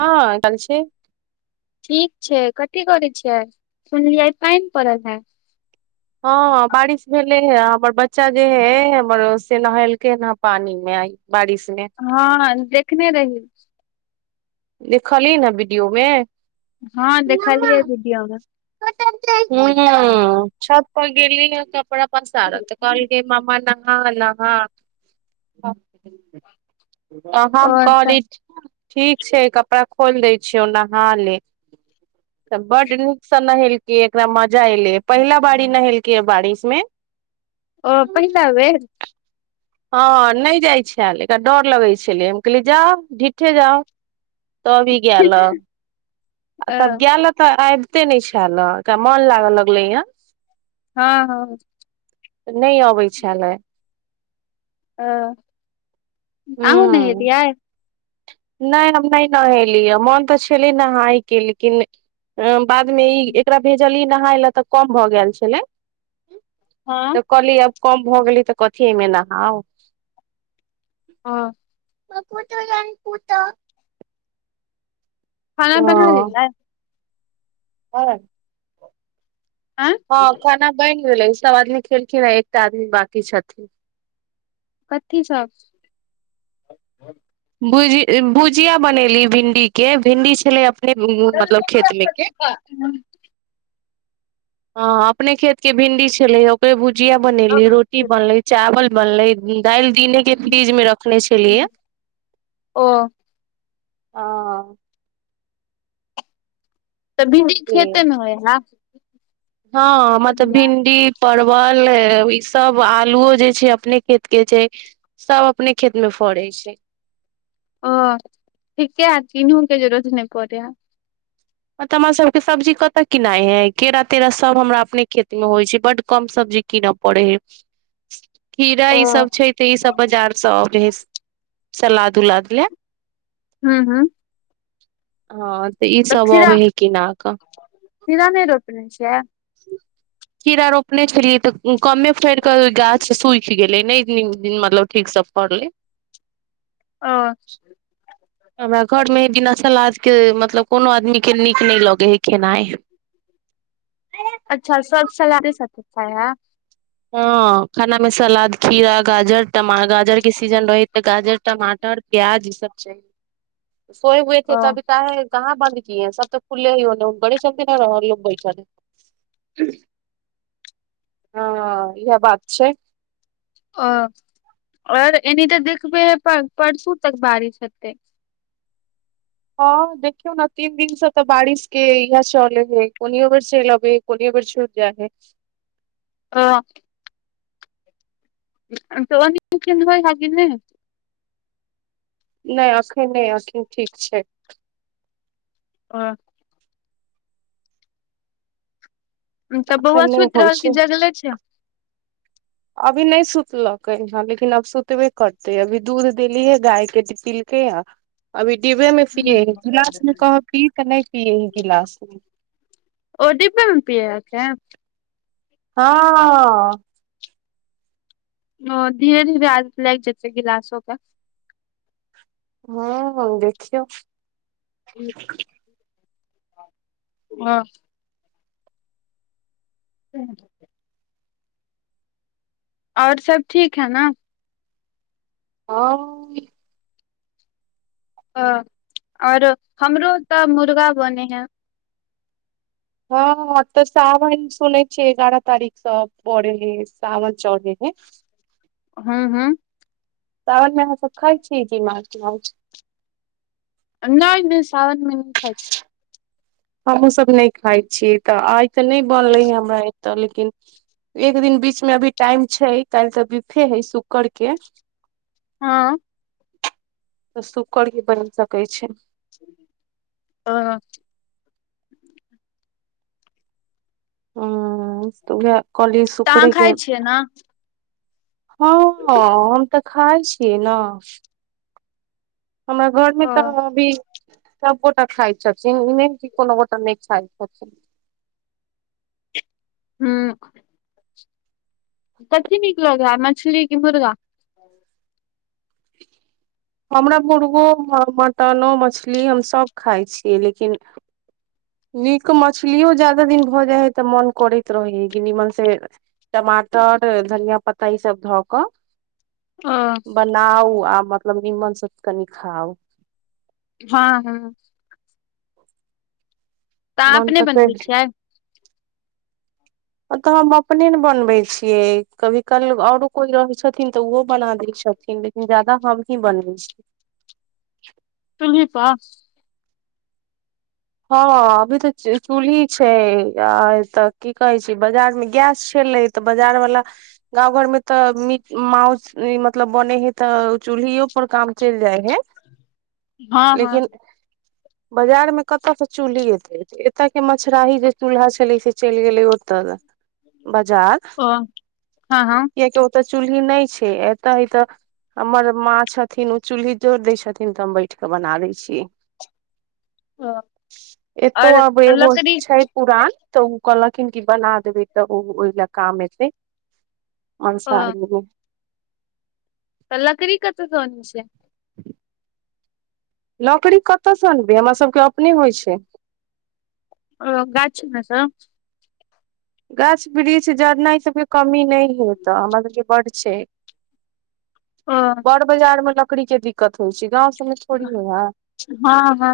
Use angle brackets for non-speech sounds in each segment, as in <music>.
हँ गैल छी ठीक छै कथी करै छियै सुनलियै आय पाइन पड़ल है हँ बारिश भेलै हे हमर बच्चा जे हे हमर ओ से नहेलकैन हँ पानी मे आय बारिश मे हँ देखने रही देखलही नऽ वीडियो मे हँ देखलीयै वीडियो मे हुँ छत पर गेली य कपड़ा पसारय तऽ कहल केँ ममा नहा नहा तऽ हम और तऽ कहलियै ठीक छै कपड़ा खोइल दै छियै नहा ले तऽ बड्ड नीक नहेलकेँ एकरा मजा ऐले पहिला बारी नहेलकेँ य बारिश मे ओ पहिला बेर हँ नय जाइ छैल एकरा डर लगै छलै हम कहलियै जाउ ढ़िठे जाउ तब ई गैल अ अ तब गैल तऽ आबिते नइ छैल अ ऐकरा मन लागऽ लगलै य हँ हँ तऽ नय अबै छलै ओ आहुॅं नहेलियै नय हम नय नहेली यऽ मोन तऽ छलै नहाय केँ लेकिन बादमे ई एकरा भेजलि नहाय लऽ तऽ कम भैय गेल छलै। हँ तऽ कहली अब कम भऽ गेलै तऽ कथि एय मे नहाउ हँ <inaudible> खाना बना लेलियै। हँ आँ हँ खाना बैन गेलै ई सब आदमी खेलखिन हँ एकटा आदमी बाकी छथिन। कथी सब भुज भुजिया बनेली भिन्डी केँ भिन्डी छले अपने मतलब खेत मे केँ हँ अपने खेत केँ भिंडी छलै यऽ ओकरे भुजिया बनेलीयै रोटी बनलै चावल बनलै दाइल दिने केँ फ्रिज मे रखने छलियै यऽ ओ हँ तऽ भिन्डी से खेते मे होइ हऽ हँ हमरा तऽ भिन्डि परवल ई सब आलुओ जे छै अपने खेत केँ छै सब अपने खेत मे फड़ै छै ओ ठीके <unintelligible> नै पड़ै <unintelligible> हं तऽ हमरा सबके सब्जी कतऽ किनाइ है केरा तेरा सब हमरा अपने खेत में होइ छै बड कम सब्जी किनऽ परैऽ हैय खीरा ओ ई सब छै तऽ ई सब बजारसँ अबऽ है सलाद उलाद लऽ हूॅं हूँ हँ तऽ ई सभ अबेय है किना कऽ खीरा नहि रोपने छियै खीड़ा रोपने छलियै तऽ कमे फयड़ कऽ गाछ सूयख गे गेलय नहि मतलब ठिक सऽ फड़ले ओ हमरा घर मे बिना सलाद के मतलब कोनो आदमी के नीक नै लगे हय खेनाइ अच्छा सब सलादे साथे खाय हय हँ खाना मे सलाद खीरा गाजर टमा गाजर के सीजन रहै गाजर टमाटर प्याज ई सब छै चाहिए सोए हुए थे ओ <unintelligible> कहाँ बन्द किये सब तऽ खुले हीयो बड़ी चलते न रहलयो बैठल हँ इएह बात छै ओ ओर एने तऽ देखबे है पर परसू तक बारिश हेतै हँ देखियौ ने तीन दिनसँ तऽ बारिश के इहै चलै है कोनियो बेर चैल आबे <unintelligible> <unintelligible> <unintelligible> नहि नहि एखन नहि अखैन ठीक छैय ओ तऽ अखन बौआ नहि सुइत होइ रहल कि छै जगले छैय अभी नहि सुतलकै हन लेकिन अब सुतबे करते अभी दूध देलीये गाय के तऽ पीलके हन अभी डिब्बे में पियए है गिलास मे कहब पी तऽ नहि पियए है गिलास मे ओ डिब्बे मे पियै यऽ अखेन हँ ओ धीरे धीरे आदत लायग जतै गिलासो क हँ देखियो हँ <unintelligible> और सब ठीक है ना हँ हँ और हमरो तऽ मुर्गा बने हैं हँ हँ तऽ साावन सुनै छियै एगारह तारीखसँ पड़े हेय सावन चढ़ै हेय हूॅं हूॅं सावनमे अहाँ सब खाइ छियै की माछ मौस नहि नहि सावन मे नहि खाइ छि हमहूँ सभ नहि खाइ छियै तऽ आइ तऽ नहि बनलै या हमरा एतय लेकिन एक दिन बीच मे अभी टाइम छै काल्हि तऽ बीफे हय शुक्र के हँ तऽ शुक्र के बनि सकै छै <unintelligible> हं त उहै कॉलेस तऽ अहाँ खाइ छियै न हँ हम तऽ खाइ छियै न हमरा घर मे ओ तऽ अभी सब गोटा खाइ छथिन इ नय कि कोनो गोटा नय खाय छथिन हूं कथी नीक लगै हे मछली की मुर्गा <inaudible> हमरा मुर्गो मटनो मछली हम सभ खाइ छियै लेकिन नीक मछलियो ज्यादा दिन भऽ जाइ है तऽ मोन करैत रहै है कि निमन से टमाटर धनिया पत्ता ई सब धऽ कऽ ह लाउ आ मतलब नीमन सऽ कनि खाउ हँ हँ अहाँ मन अपने तऽ कैर बनबै छियै तऽ हम अपने न बनबै छियै कभी काल आओरो कोई रहै छथिन तऽ उहो बना दै छथिन जादा हमही बनबै छी चुल्ही पऽ हँ अभी तऽ चूल्ही छै आ तऽ की कहे छै बाजार मे गैस छेलै तऽ बजार वला गाँव घर मे तऽ मी माउस मतलब बनै है तऽ चूल्हियो पर काम चलि जाय है हँ हँ लेकिन बाजार मे कत से चूल्हि एतय एत के मछराही जे चूल्हा छलै से चलि गेलै ओतऽ बजार ओ हँ हँ कियाकि ओतय चूल्ही नय छै एतऽ है तऽ हमर माँ छथिन ओ चूल्ही जोर दै छथिन तऽ हम बैठ के बना दै छीयै ह एतौ आब बो छै पुरान तऽ ओ कहलखिन कि बना देबै तऽ ओ ओहि लए काम एतै ओ अंसारी मे त लकड़ी कतऽ स अनै छियै लकड़ी कतयसँ अनबै हमरा सबके अपने होइ छै ओ गाछी मे सऽ गाछ वृक्ष जड़ना ई सब के कमी नय है एत हमरा सब के बड्ड छै ओ बड़ बाजार मे लकड़ी के दिक् कत होइ छै गाँव सबमे थोड़ी होय हँ हँ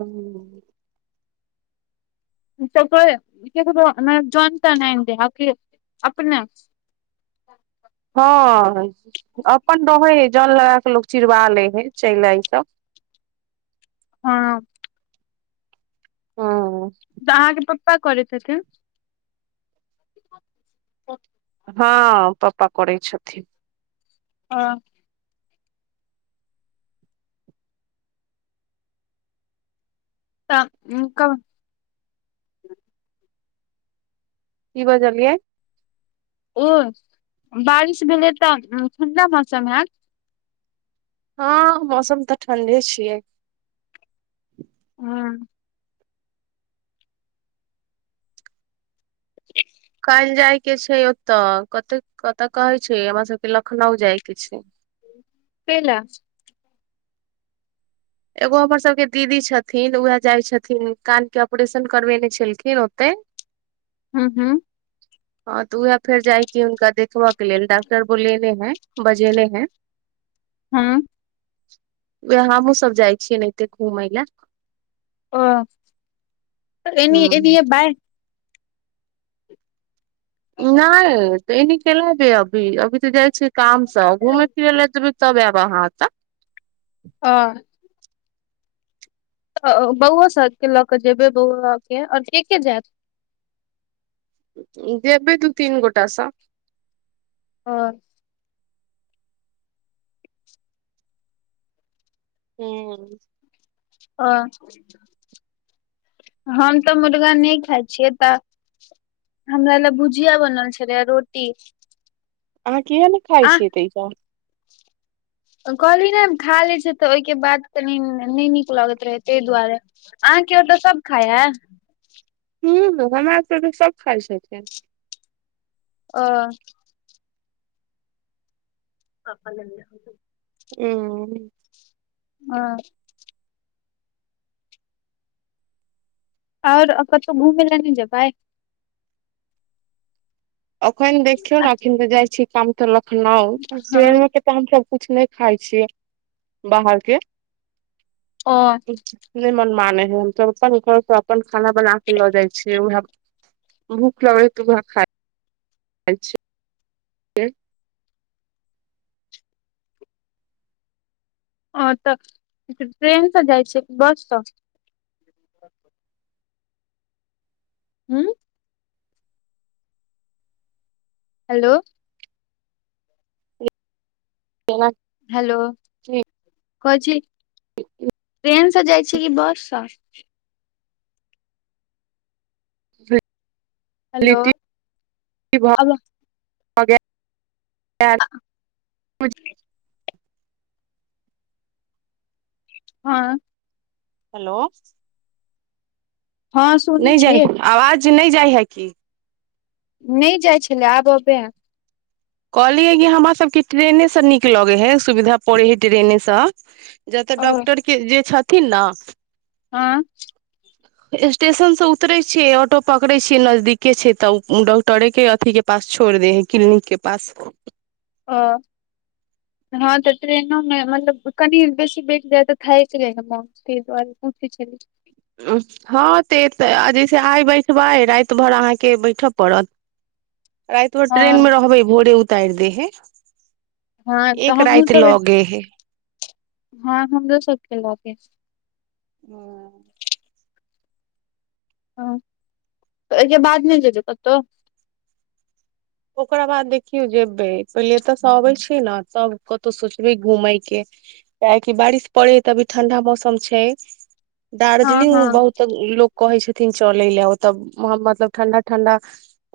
है त कोय ककरो जोन तोन आइन दै हे कि अपने हँ अपन रहै है जन लगा क लोक चिड़वा लल हय चैला ई सब हँ हूं तऽ अहाँके पप्पा करै छथिन त <unintelligible> हँ पप्पा करै छथिन हं तऽ उ कब की बजलियै ओ बारिश भेलै तऽ ठण्डा मौसम हेत हँ मौसम तऽ ठण्डे छियै हँ <inaudible> काएल जाय के छै ओतऽ कते कतऽ कहै छै हमरा सबके लखनऊ जाय के छै पेला एगो हमर सबके दीदी छथिन उएह जाइ छथिन कान के ऑपरेशन करबेने छलखिन ओते <inaudible> हु हुँ <inaudible> हँ तऽ उएह फेर जायके हुनका देखबयके लेल डॉक्टर बोलेने हैं बजेने हैं <inaudible> हुँ वैह हमहूँ सब जाइ छियै एनाहिते घुमय लए ओ तऽ एनी ह एनी एबै नय तऽ एनी केेला जेबै अभी अभी तऽ जाइ छियै काम से घूमेय फिरै लए जेबै तब एब अहाँ एतऽ हँ तऽ बौआ सब के लऽ के जेबै बौआ के आऔर के के जायत जेबे दू तीनयगोटास सँ ओ हुँ हँ हम तऽ मुर्गा ने खाय छियै तऽ हमरा लए भुजिया बनल छलै आ रोटी अहाँ किये ने खाइ आ छियै तऽ ई सब कहली ने खा ले छै तऽ ओहिके बाद कनी नय नीक लगैत रहै ताहि दुआरे अहाँ के ओतऽ सब खाय हे हुँ हमर सबके तऽ सब खाइ छथिन ओ <unintelligible> उंम्म हँ आओर आ कतौ घूमै लए नय जेबे पाए अखन देखिय ने अखन तऽ जाइ छी काम तऽ लखनऊ स हँ तऽ हमसब कुछ नय खाय छियै बाहर के ओ नय मन माने हय हमसब अपन घरसँ अपन खाना बना के लऽ जाइ छियै उहे सब भूख लगै हयतऽ उहे खाय खाय छियै छियै हँ तऽ ट्रेनसँ जाइ छियै की बससँ <inaudible> हू हेलो केना हेलो कहे छी ट्रेन से जाइ छै कि बस से हेलो लिट्टी भऽ गेल हँ हेलो हँ सुनै नहि जाइ छियै आवाज नहि जाइ है की नहि जाइै छलय आब अबै है कहलियै है कि हमरासके ट्रेनेसँ नीक लगैत हइ सुविधा पड़ैत हइ ट्रेनेसँ जतऽ ओ डॉक्टर के जे छथिन ने हँ <inaudible> स्टेशन से उतरे छियै ऑटो पकड़े छिये नजदीके छै तऽ डॉक्टरे के अथी के पास छोड़ दे हैं क्लिनिक के पास हँ हँ तऽ ट्रेनो मे मतलब कनि बेसी बैठ जाय ते थायक जाय हेय नऽ मोन ते दुआरे पहुँचे छलि हँ तऽ जैसे आइ बैठबै राति भर अहाँके बैठय पड़त राति भर ट्रेनमे हँ रहबै भोरे उतारि दे हे हँ तऽ एक हमहुँ राइत सब लऽ गे हे हँ हमरो सब के लगे हैं <unintelligible> हँ अके बाद नै जेबै कतहु ओकरा बाद देखियौ जेबै पहिले एतऽ सऽ अबै छी ने तब कतहु सोचबै घूमय के काहे कि बारिश पड़े तऽ अभी ठंडा मौसम छै हँ दार्जलिंग हँ बहुत तऽ लोक कहे छथिन चले ले ओत मतलब ठंडा ठंडा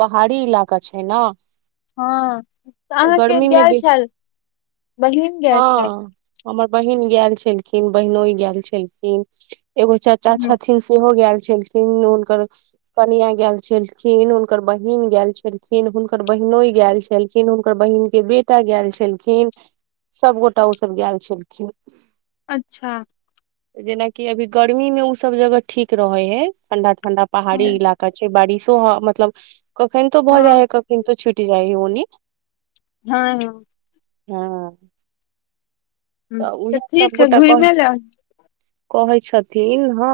पहाड़ी इलाका छै हय ना हँ तऽ अहाँके गेल बे छेल बहिन गेल हँ छेल हमर बहिन गेयल छलखिन बहिनोइ गेल छलखिन एगो चाचा हँ। छथिन सेहो गेल छलखिन हुनकर कनिया गेल छलखिन हुनकर बहिन गेल छलखिन हिन हुनकर बहिनोइ गेल छलखिन हुनकर बहिन के बेटा गेयल छलखिन सभगोटा ओसभ गेल छलखिन अच्छा जेनाकि अभी गर्मी मे ओ सब जगह ठीक रहे है ठंडा ठंडा पहाड़ी हँ इलाका ओता बारिशो ह मतलब कखन तो भऽ जाइ हँ है कखनितो छुटि जाइ हइ ओनी हँ हँ हं ह तऽ उएह सब ठीक है गोटा कहै घुमे ले कहै छथिन हँ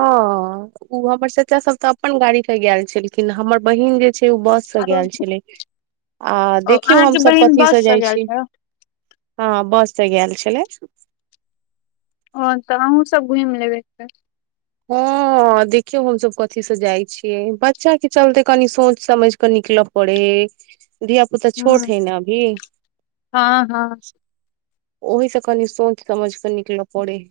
ओ हमर चाचा सब तऽ अपन गाड़ी के गेल छलखिन हमर बहिन जे छै ओ बस से आरो गेल छलै आ देखियौ अहाँके हमसभ बहिन कथीसँ बस से जाइ गेल छी छल हँ बस सऽ गेल छलै ओ तऽ अहुँ सब घुम लेबै तऽ हँ देखियौ हमसभ कथीसँ जाइ छियै बच्चा के चलते कनि सोचि समझ कऽ निकलब पढ़ै है धिया पुता ह छोट है ने अभी हँ हँ ओहि से कनी सोच समझ कऽ निकलऽ पड़ै है